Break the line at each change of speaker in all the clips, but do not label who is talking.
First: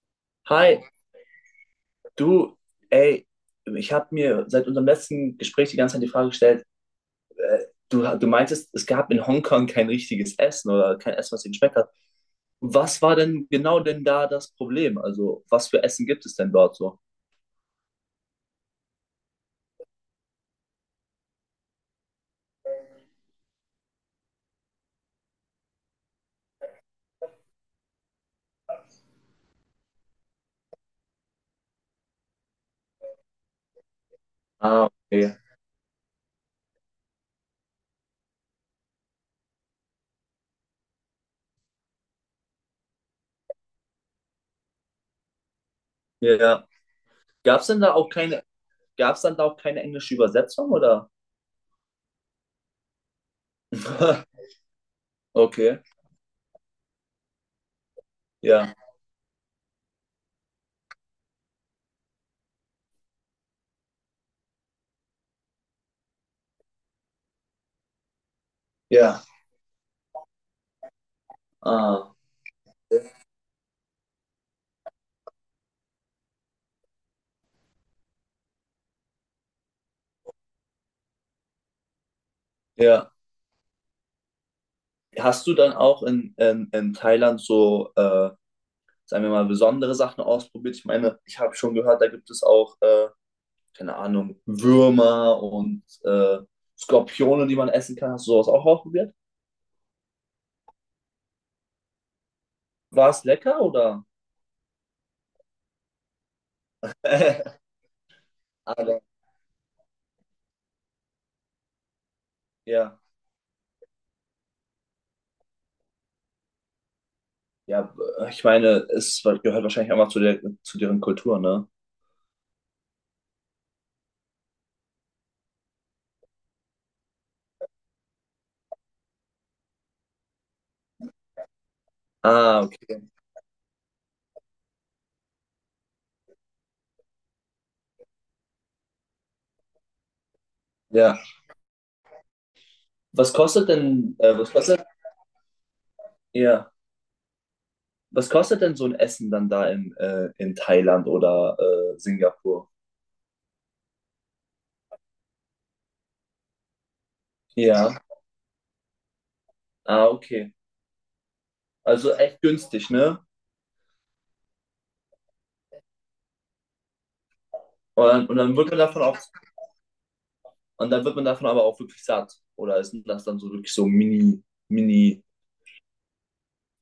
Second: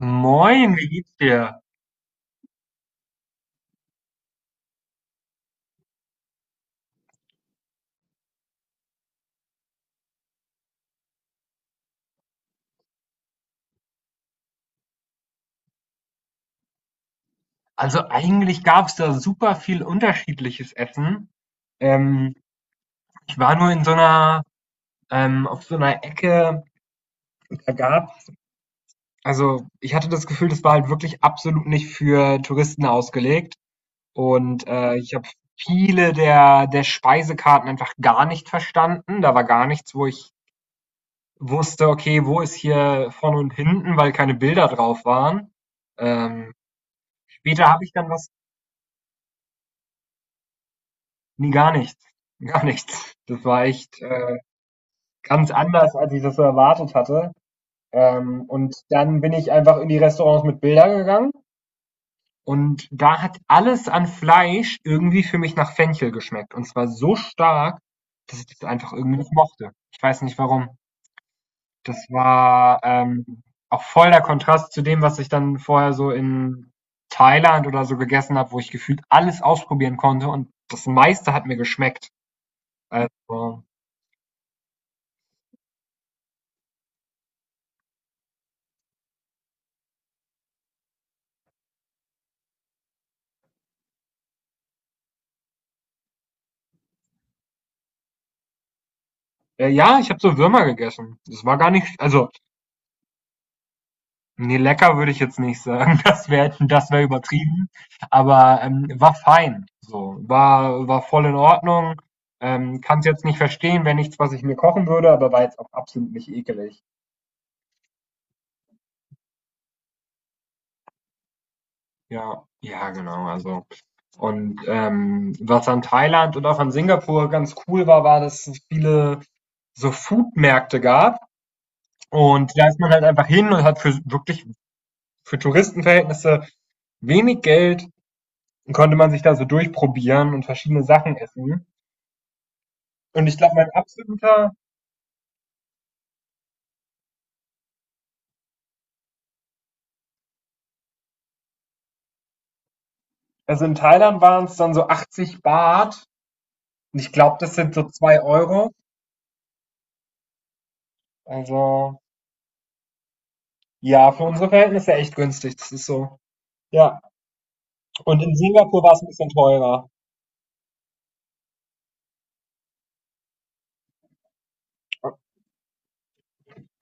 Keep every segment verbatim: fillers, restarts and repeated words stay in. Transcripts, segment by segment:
Moin,
Hi,
wie geht's dir?
du, ey, ich habe mir seit unserem letzten Gespräch die ganze Zeit die Frage gestellt, äh, du, du meintest, es gab in Hongkong kein richtiges Essen oder kein Essen, was dir geschmeckt hat. Was war denn genau denn da das Problem? Also, was für Essen gibt es denn dort so?
Also eigentlich gab es da super viel unterschiedliches Essen. Ähm, Ich war nur in so einer, ähm, auf so einer Ecke. da gab's, also ich hatte das Gefühl, das war halt wirklich absolut nicht für Touristen ausgelegt. Und
Ah,
äh, ich habe
okay.
viele der, der Speisekarten einfach gar nicht verstanden. Da war gar nichts, wo ich wusste, okay, wo ist hier vorne und hinten, weil keine Bilder drauf waren.
Ja,
Ähm,
ja. Gab
Später
denn
habe ich
da
dann
auch
was.
keine, Gab's dann da auch keine englische Übersetzung oder?
Ne, gar nichts, gar nichts. Das war echt, äh, ganz
Okay,
anders, als ich das so erwartet hatte. Ähm,
ja,
und dann bin ich einfach in die Restaurants mit Bildern gegangen, und da hat alles an Fleisch irgendwie für mich nach Fenchel geschmeckt, und zwar so stark, dass ich das einfach irgendwie
ja,
nicht mochte. Ich weiß nicht warum. Das
ah,
war, ähm, auch voll der Kontrast zu dem, was ich dann vorher so in Thailand oder so gegessen habe, wo ich gefühlt alles ausprobieren konnte und das meiste hat mir geschmeckt.
ja.
Also
Hast du dann auch in, in, in Thailand so äh, sagen wir mal, besondere Sachen ausprobiert. Ich meine, ich habe schon gehört, da gibt es auch, äh, keine Ahnung, Würmer und äh, Skorpione, die man essen kann. Hast du sowas auch ausprobiert?
Äh, ja, ich habe so Würmer gegessen. Das war gar nicht, also,
War es lecker oder?
nee, lecker würde ich jetzt nicht sagen. Das wäre das wär übertrieben. Aber ähm,
Aber
war fein. So, war, war voll in Ordnung. Ähm, kann
ja,
es jetzt nicht verstehen, wäre nichts, was ich mir kochen würde, aber war jetzt auch absolut nicht ekelig.
ja, ich meine, es gehört wahrscheinlich einfach zu der, zu deren Kultur, ne?
Ja, ja, genau. Also, und ähm, was an Thailand und auch an Singapur ganz cool war, war, dass es viele so Foodmärkte gab, und
Ah,
da ist man
okay.
halt einfach hin und hat für wirklich für Touristenverhältnisse wenig Geld. Dann konnte man sich da so durchprobieren und verschiedene Sachen
Ja.
essen. Und
Was
ich glaube,
kostet
mein
denn, äh, was
absoluter,
kostet, ja, Was kostet denn so ein Essen dann da in, äh, in Thailand oder äh, Singapur?
also in Thailand waren es dann so achtzig Baht. Und ich glaube, das sind so
Ja.
zwei Euro.
Ah, okay.
Also
Also echt günstig, ne?
ja, für unsere Verhältnisse echt günstig. Das ist so. Ja.
Und
Und
dann,
in
und dann wird man
Singapur war es
davon
ein
auch,
bisschen teurer.
und dann wird man davon aber auch wirklich satt. Oder ist das dann so wirklich so Mini, Mini,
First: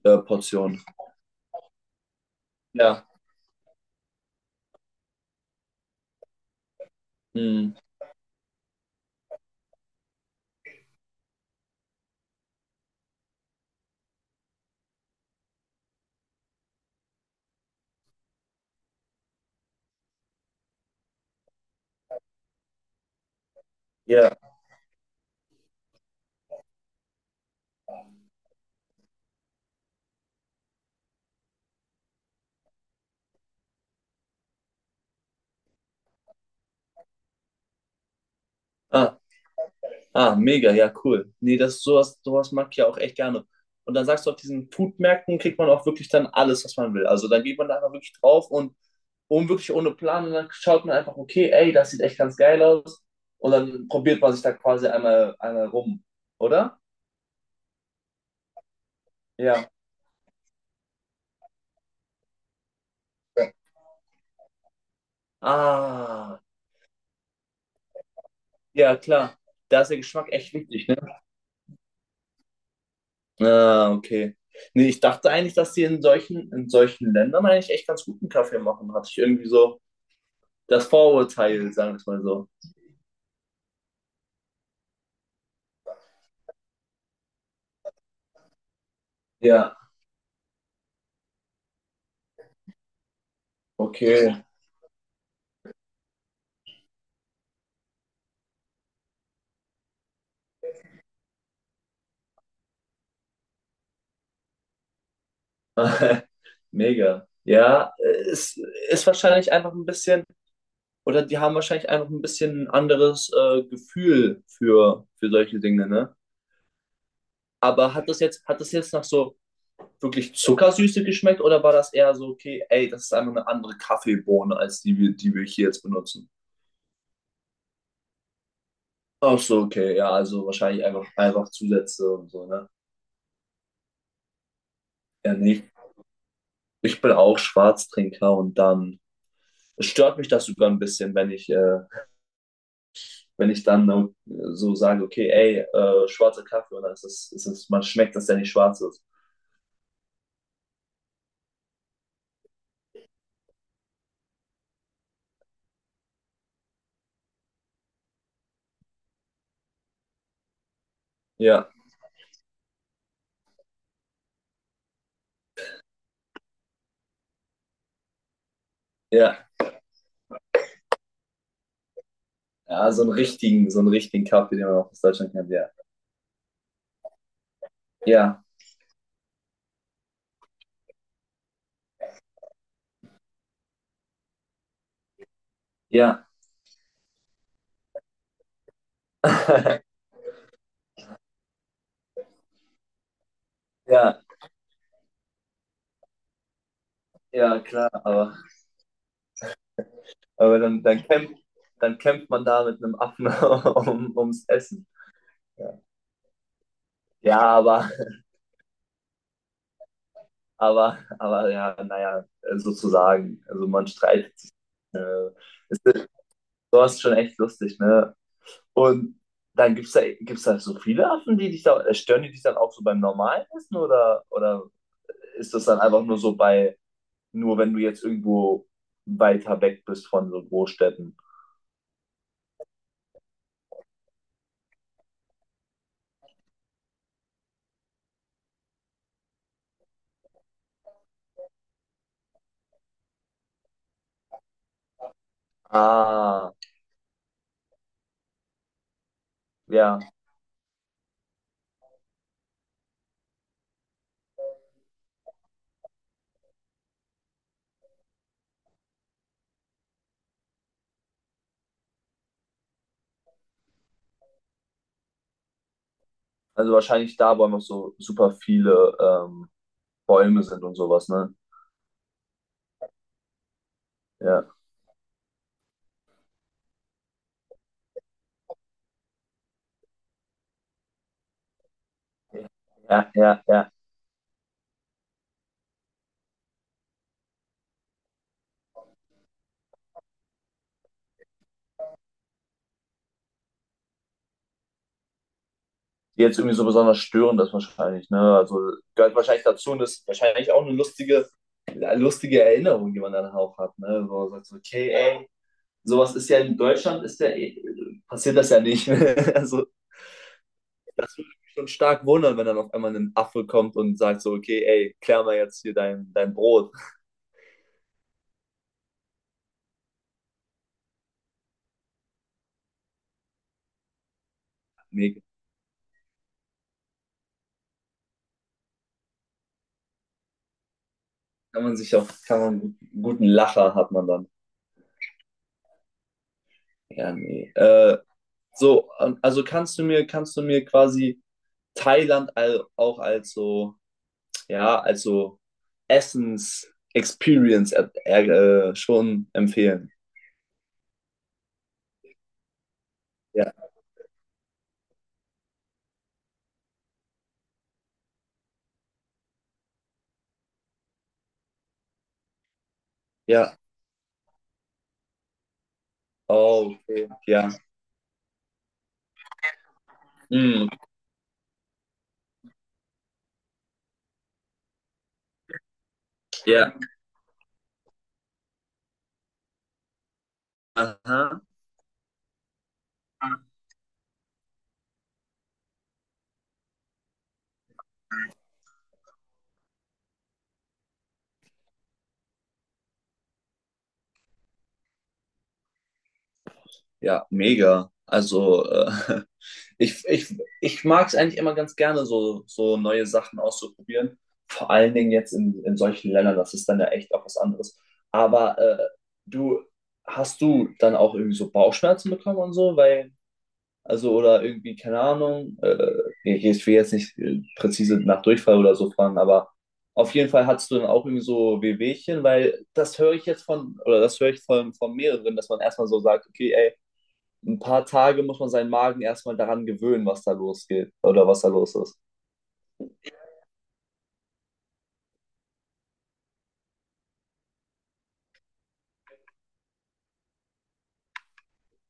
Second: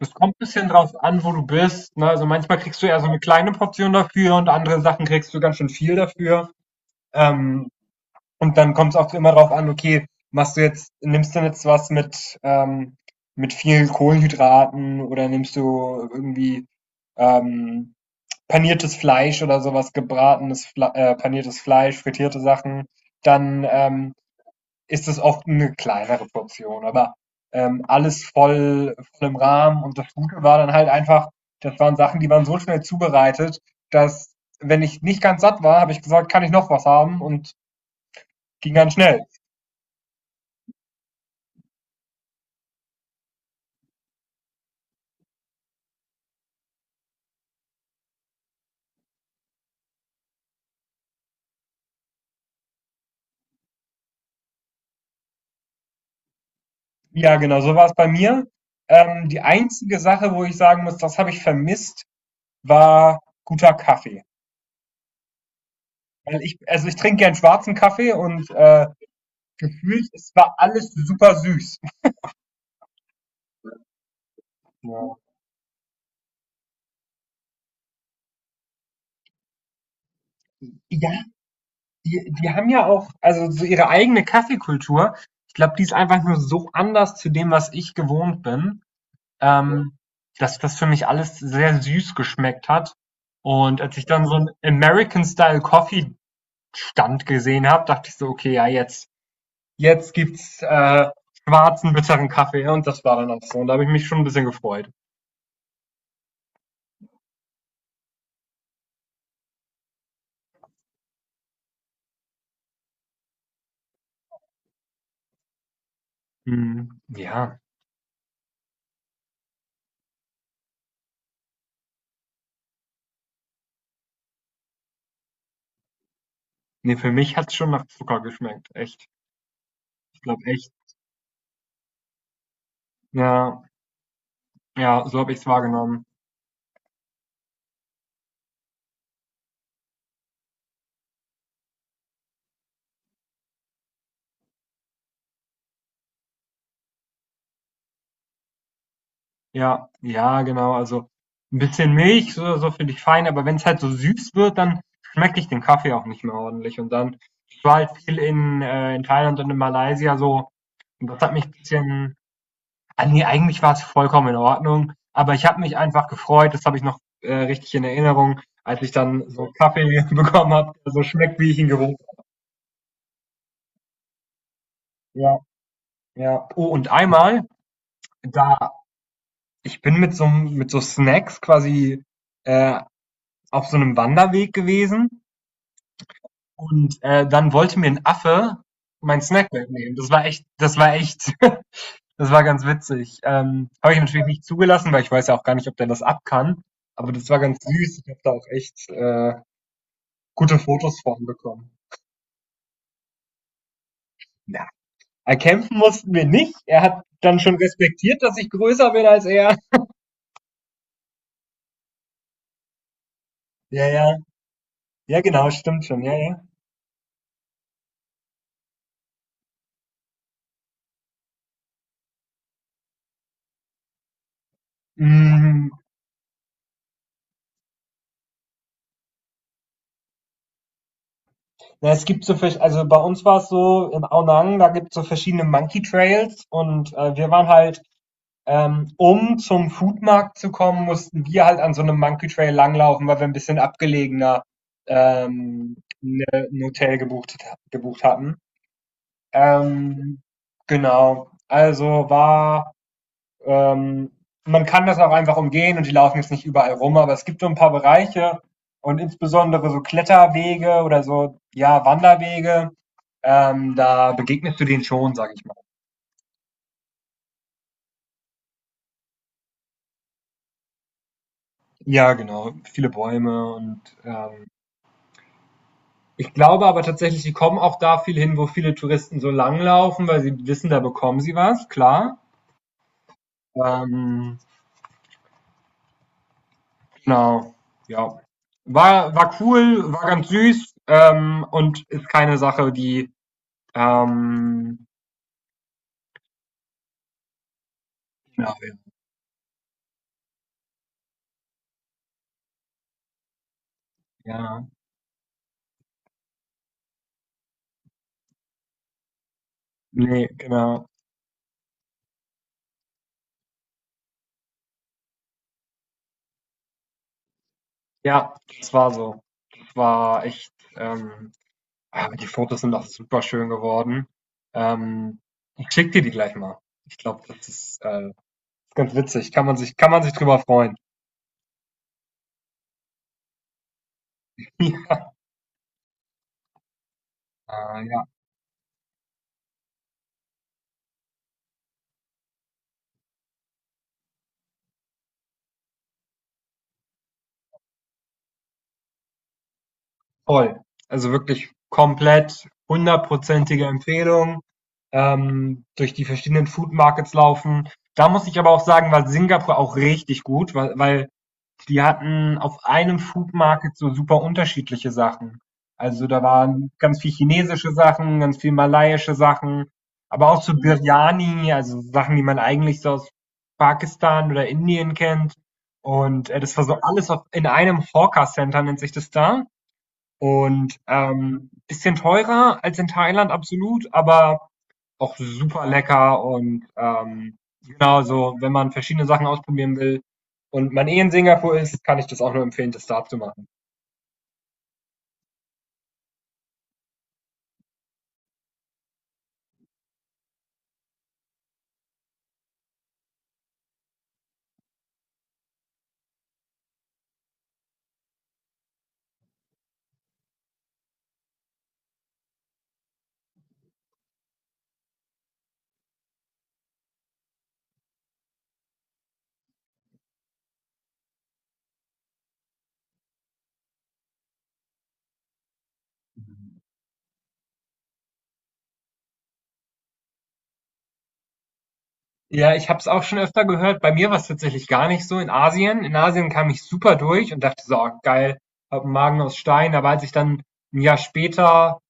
Es
äh,
kommt ein bisschen
Portionen?
drauf an, wo du bist. Ne? Also manchmal kriegst du eher so
Ja.
eine kleine Portion dafür, und andere Sachen kriegst du ganz schön viel dafür. Ähm,
Hm.
Und dann kommt es auch immer darauf an, okay, machst du jetzt nimmst du jetzt was mit, ähm, mit viel Kohlenhydraten, oder nimmst du irgendwie, ähm, paniertes Fleisch oder sowas, gebratenes Fle äh, paniertes Fleisch, frittierte Sachen, dann, ähm,
Ja.
ist es oft eine kleinere Portion, aber, ähm, alles voll voll im Rahmen. Und das Gute war dann halt einfach, das waren Sachen, die waren so schnell zubereitet, dass, wenn ich nicht ganz satt war, habe ich gesagt: „Kann ich noch was haben?" und ging ganz
Ah,
schnell.
ah, mega, ja, cool. Nee, das sowas, sowas mag ich ja auch echt gerne. Und dann sagst du, auf diesen Foodmärkten kriegt man auch wirklich dann alles, was man will. Also dann geht man da einfach wirklich drauf und, und wirklich ohne Plan und dann schaut man einfach, okay, ey, das sieht echt ganz geil aus. Und dann probiert man sich da quasi einmal, einmal rum, oder?
Ja, genau, so war es bei mir. Ähm, die
Ja.
einzige Sache, wo ich sagen muss, das habe ich vermisst, war guter Kaffee.
Ah.
Weil ich, also ich trinke gern schwarzen Kaffee, und, äh,
Ja, klar. Da ist der
gefühlt,
Geschmack
es
echt
war
wichtig,
alles
ne?
super süß.
Ah, okay. Nee, ich
Ja.
dachte eigentlich, dass die in solchen, in solchen Ländern eigentlich echt ganz guten Kaffee machen. Hatte ich irgendwie so das
Ja,
Vorurteil, sagen wir es mal
die
so.
die haben ja auch, also so ihre eigene Kaffeekultur. Ich glaube, die ist einfach nur so anders zu dem, was ich gewohnt bin, Ja.
Ja,
ähm, dass das für mich alles sehr süß geschmeckt hat. Und als ich dann so
okay.
einen American Style Coffee Stand gesehen habe, dachte ich so: „Okay, ja, jetzt“ jetzt gibt's, äh, schwarzen, bitteren Kaffee", und das war dann auch so. Und da habe ich mich schon ein bisschen gefreut.
Mega. Ja, es ist wahrscheinlich einfach ein bisschen, oder die haben wahrscheinlich einfach ein bisschen ein anderes äh, Gefühl für, für solche Dinge, ne?
Mhm, ja.
Aber hat das jetzt, hat das jetzt nach so wirklich Zuckersüße geschmeckt oder war das eher so, okay, ey, das ist einfach eine andere Kaffeebohne als die, wir- die wir hier jetzt benutzen?
Ne, für mich hat's schon nach Zucker geschmeckt, echt.
Ach so, okay, ja,
Ich glaube
also
echt.
wahrscheinlich einfach, einfach Zusätze und so, ne?
Ja, ja, so habe
Ja,
ich's
nicht.
wahrgenommen.
Ich bin auch Schwarztrinker und dann es stört mich das sogar ein bisschen, wenn ich, äh, wenn ich dann äh, so sage, okay, ey, äh, schwarzer Kaffee und dann ist es, ist es, man schmeckt, dass der nicht schwarz ist.
Ja, ja, genau. Also, ein bisschen Milch, so so finde ich fein, aber wenn's halt so süß wird, dann schmecke ich den Kaffee auch nicht mehr ordentlich. Und dann, ich war halt viel in, äh in Thailand und in Malaysia so, und das hat mich ein
Ja,
bisschen. Ah, ne, eigentlich war es vollkommen in Ordnung, aber ich habe mich einfach gefreut. Das habe ich noch, äh, richtig in Erinnerung, als ich dann
ja,
so Kaffee bekommen habe, der so schmeckt, wie ich ihn gewohnt. habe.
ja, so einen richtigen, so einen richtigen Kaffee, den man auch aus Deutschland
Ja,
kennt, ja.
ja. Oh, und einmal,
Ja,
da ich bin mit so mit so Snacks quasi, äh, auf so einem Wanderweg gewesen,
ja,
und, äh, dann wollte mir ein Affe meinen Snack wegnehmen. Das war echt das war echt Das war ganz witzig. Ähm, habe ich
ja,
natürlich nicht zugelassen, weil ich weiß ja auch gar nicht, ob der das ab kann. Aber das war ganz
ja, klar,
süß. Ich habe da
aber.
auch echt äh,
Aber
gute
dann,
Fotos
dann,
von
kämpft,
bekommen.
dann kämpft man da mit einem Affen um, ums
Ja,
Essen.
erkämpfen
Ja,
mussten wir nicht. Er hat dann
ja
schon
aber,
respektiert, dass ich größer bin als er.
aber, aber ja, naja, sozusagen. Also
Ja,
man
ja.
streitet sich.
Ja,
Äh,
genau,
ist,
stimmt schon. Ja, ja.
Sowas schon echt lustig, ne? Und dann gibt es da, gibt's da so viele Affen, die dich da, äh, stören die dich dann auch so beim normalen Essen oder, oder ist das
Mm,
dann einfach nur so bei, nur wenn du jetzt irgendwo weiter weg bist von so Großstädten?
na, es gibt so, vers- also bei uns war es so, in Aonang, da gibt es so verschiedene Monkey Trails, und äh, wir waren halt. Ähm, um zum Foodmarkt zu kommen, mussten wir halt an so einem Monkey Trail langlaufen, weil wir ein bisschen abgelegener, ähm, ne,
Ah,
ein Hotel gebucht, gebucht hatten.
ja,
Ähm, genau. Also war, ähm, Man kann das auch einfach umgehen, und die laufen jetzt nicht überall rum, aber es gibt so ein paar Bereiche und insbesondere so Kletterwege oder so, ja, Wanderwege, ähm, da begegnest du denen schon, sag ich mal.
also wahrscheinlich da, wo einfach so super viele ähm, Bäume sind und sowas, ne?
Ja, genau. Viele Bäume, und
Ja.
ähm, ich glaube aber tatsächlich, die kommen auch da viel hin, wo viele Touristen so langlaufen, weil sie wissen, da bekommen sie was, klar.
Ja, ja, ja.
Ähm, genau, ja. War, war cool, war ganz süß, ähm, und ist keine Sache, die. Ähm,
Die jetzt irgendwie so besonders störend ist wahrscheinlich, ne?
genau,
Also gehört wahrscheinlich dazu und ist wahrscheinlich auch eine lustige, lustige Erinnerung, die man dann auch hat, ne? Wo man sagt, so,
ja,
okay, ey, sowas ist ja in Deutschland, ist ja, eh- passiert das ja nicht. Also
nee, genau.
schon stark wundern, wenn dann auf einmal ein Affe kommt und sagt so, okay, ey, klär mal jetzt hier dein, dein Brot.
Ja, das war so. Das war echt. Ähm, aber die Fotos sind auch super schön geworden.
Nee,
Ähm, Ich schicke dir die gleich mal. Ich glaube, das ist äh, ganz witzig. Kann man sich, kann man sich drüber freuen.
kann man sich auch, kann man, guten Lacher hat man dann. Ja, nee.
Äh,
Äh,
ja,
so, ähm, also kannst du mir, kannst du mir quasi Thailand all, auch als so, ja, als so Essens-Experience äh, äh, schon empfehlen?
voll. Also wirklich komplett
Ja,
hundertprozentige Empfehlung. Ähm, durch die verschiedenen Food Markets laufen. Da muss ich aber auch sagen, war Singapur auch richtig gut, weil, weil die hatten auf einem Food
ja.
Market so super unterschiedliche Sachen. Also da waren
Oh,
ganz
okay.
viel
Ja.
chinesische Sachen, ganz viel malaiische Sachen, aber auch so
Mm,
Biryani, also Sachen, die man eigentlich so aus Pakistan oder Indien kennt. Und äh, das war
ja.
so alles auf, in einem Hawker Center, nennt sich das da. Und,
Aha.
ähm, bisschen teurer als in Thailand, absolut, aber auch super lecker und, ähm, genau, so, wenn man verschiedene Sachen ausprobieren will und man eh in Singapur ist, kann ich das auch nur empfehlen, das da zu machen.
Ja, mega. Also, äh, Ich, ich, ich mag es eigentlich immer ganz gerne, so, so neue Sachen auszuprobieren. Vor allen Dingen jetzt in, in solchen Ländern, das ist dann ja echt auch was anderes. Aber äh, du, hast du dann auch irgendwie so Bauchschmerzen bekommen und so? Weil, also, oder irgendwie, keine Ahnung, äh, ich ich will jetzt nicht äh, präzise nach Durchfall oder so fragen, aber auf jeden Fall hattest du dann auch irgendwie so Wehwehchen, weil das höre ich jetzt von, oder das höre ich von, von mehreren, dass man erstmal so sagt, okay, ey, ein paar Tage muss man seinen Magen erstmal daran gewöhnen, was da losgeht oder was da los ist.
Ja, ich habe es auch schon öfter gehört. Bei mir war es tatsächlich gar nicht so in Asien. In Asien kam ich super durch und dachte so: „Oh, geil, hab einen Magen aus Stein." Aber als ich dann ein Jahr später,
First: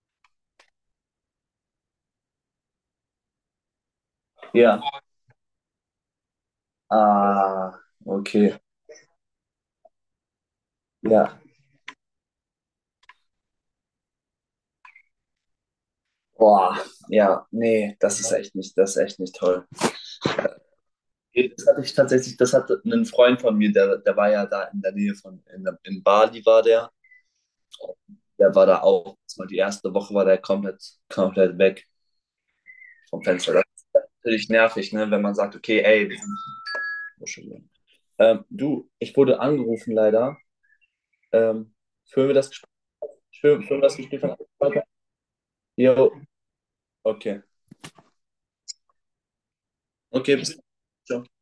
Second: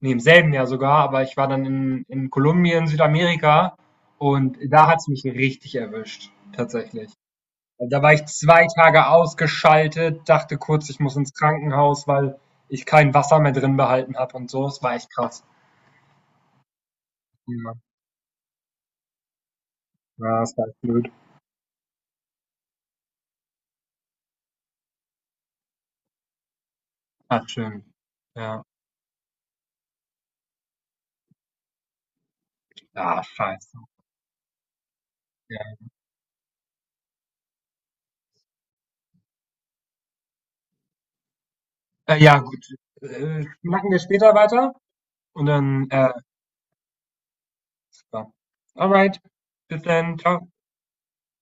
ne, im selben Jahr sogar, aber ich war dann in in Kolumbien, Südamerika, und
Ja.
da hat's mich richtig erwischt, tatsächlich.
Ah,
Also da war ich
okay.
zwei Tage ausgeschaltet, dachte kurz, ich muss ins
Ja.
Krankenhaus, weil ich kein Wasser mehr drin behalten habe und so. Das war echt krass.
Boah, ja,
Ja,
nee, das ist echt nicht, das ist echt nicht toll.
ja, das war echt blöd.
Hey, das hatte ich tatsächlich, das hatte einen Freund von mir, der, der war ja da in der Nähe von, in, der- in Bali war der.
Ah, schön.
Der
Ja.
war da auch, das war die erste Woche war der komplett, komplett weg
Ja,
vom Fenster. Das
scheiße.
ist natürlich nervig, ne, wenn man sagt,
Ja.
okay, ey, wir sind- Entschuldigung. ähm, du, ich wurde angerufen leider. Ähm,
Äh,
Führen wir
ja,
das
gut. Äh,
Für schön
schnacken
dass
wir
du gespielt
später
hast.
weiter, und dann,
Jo,
äh,
okay.
super. Alright. Bis dann.
Okay,
Ciao.
bis dann. Ciao.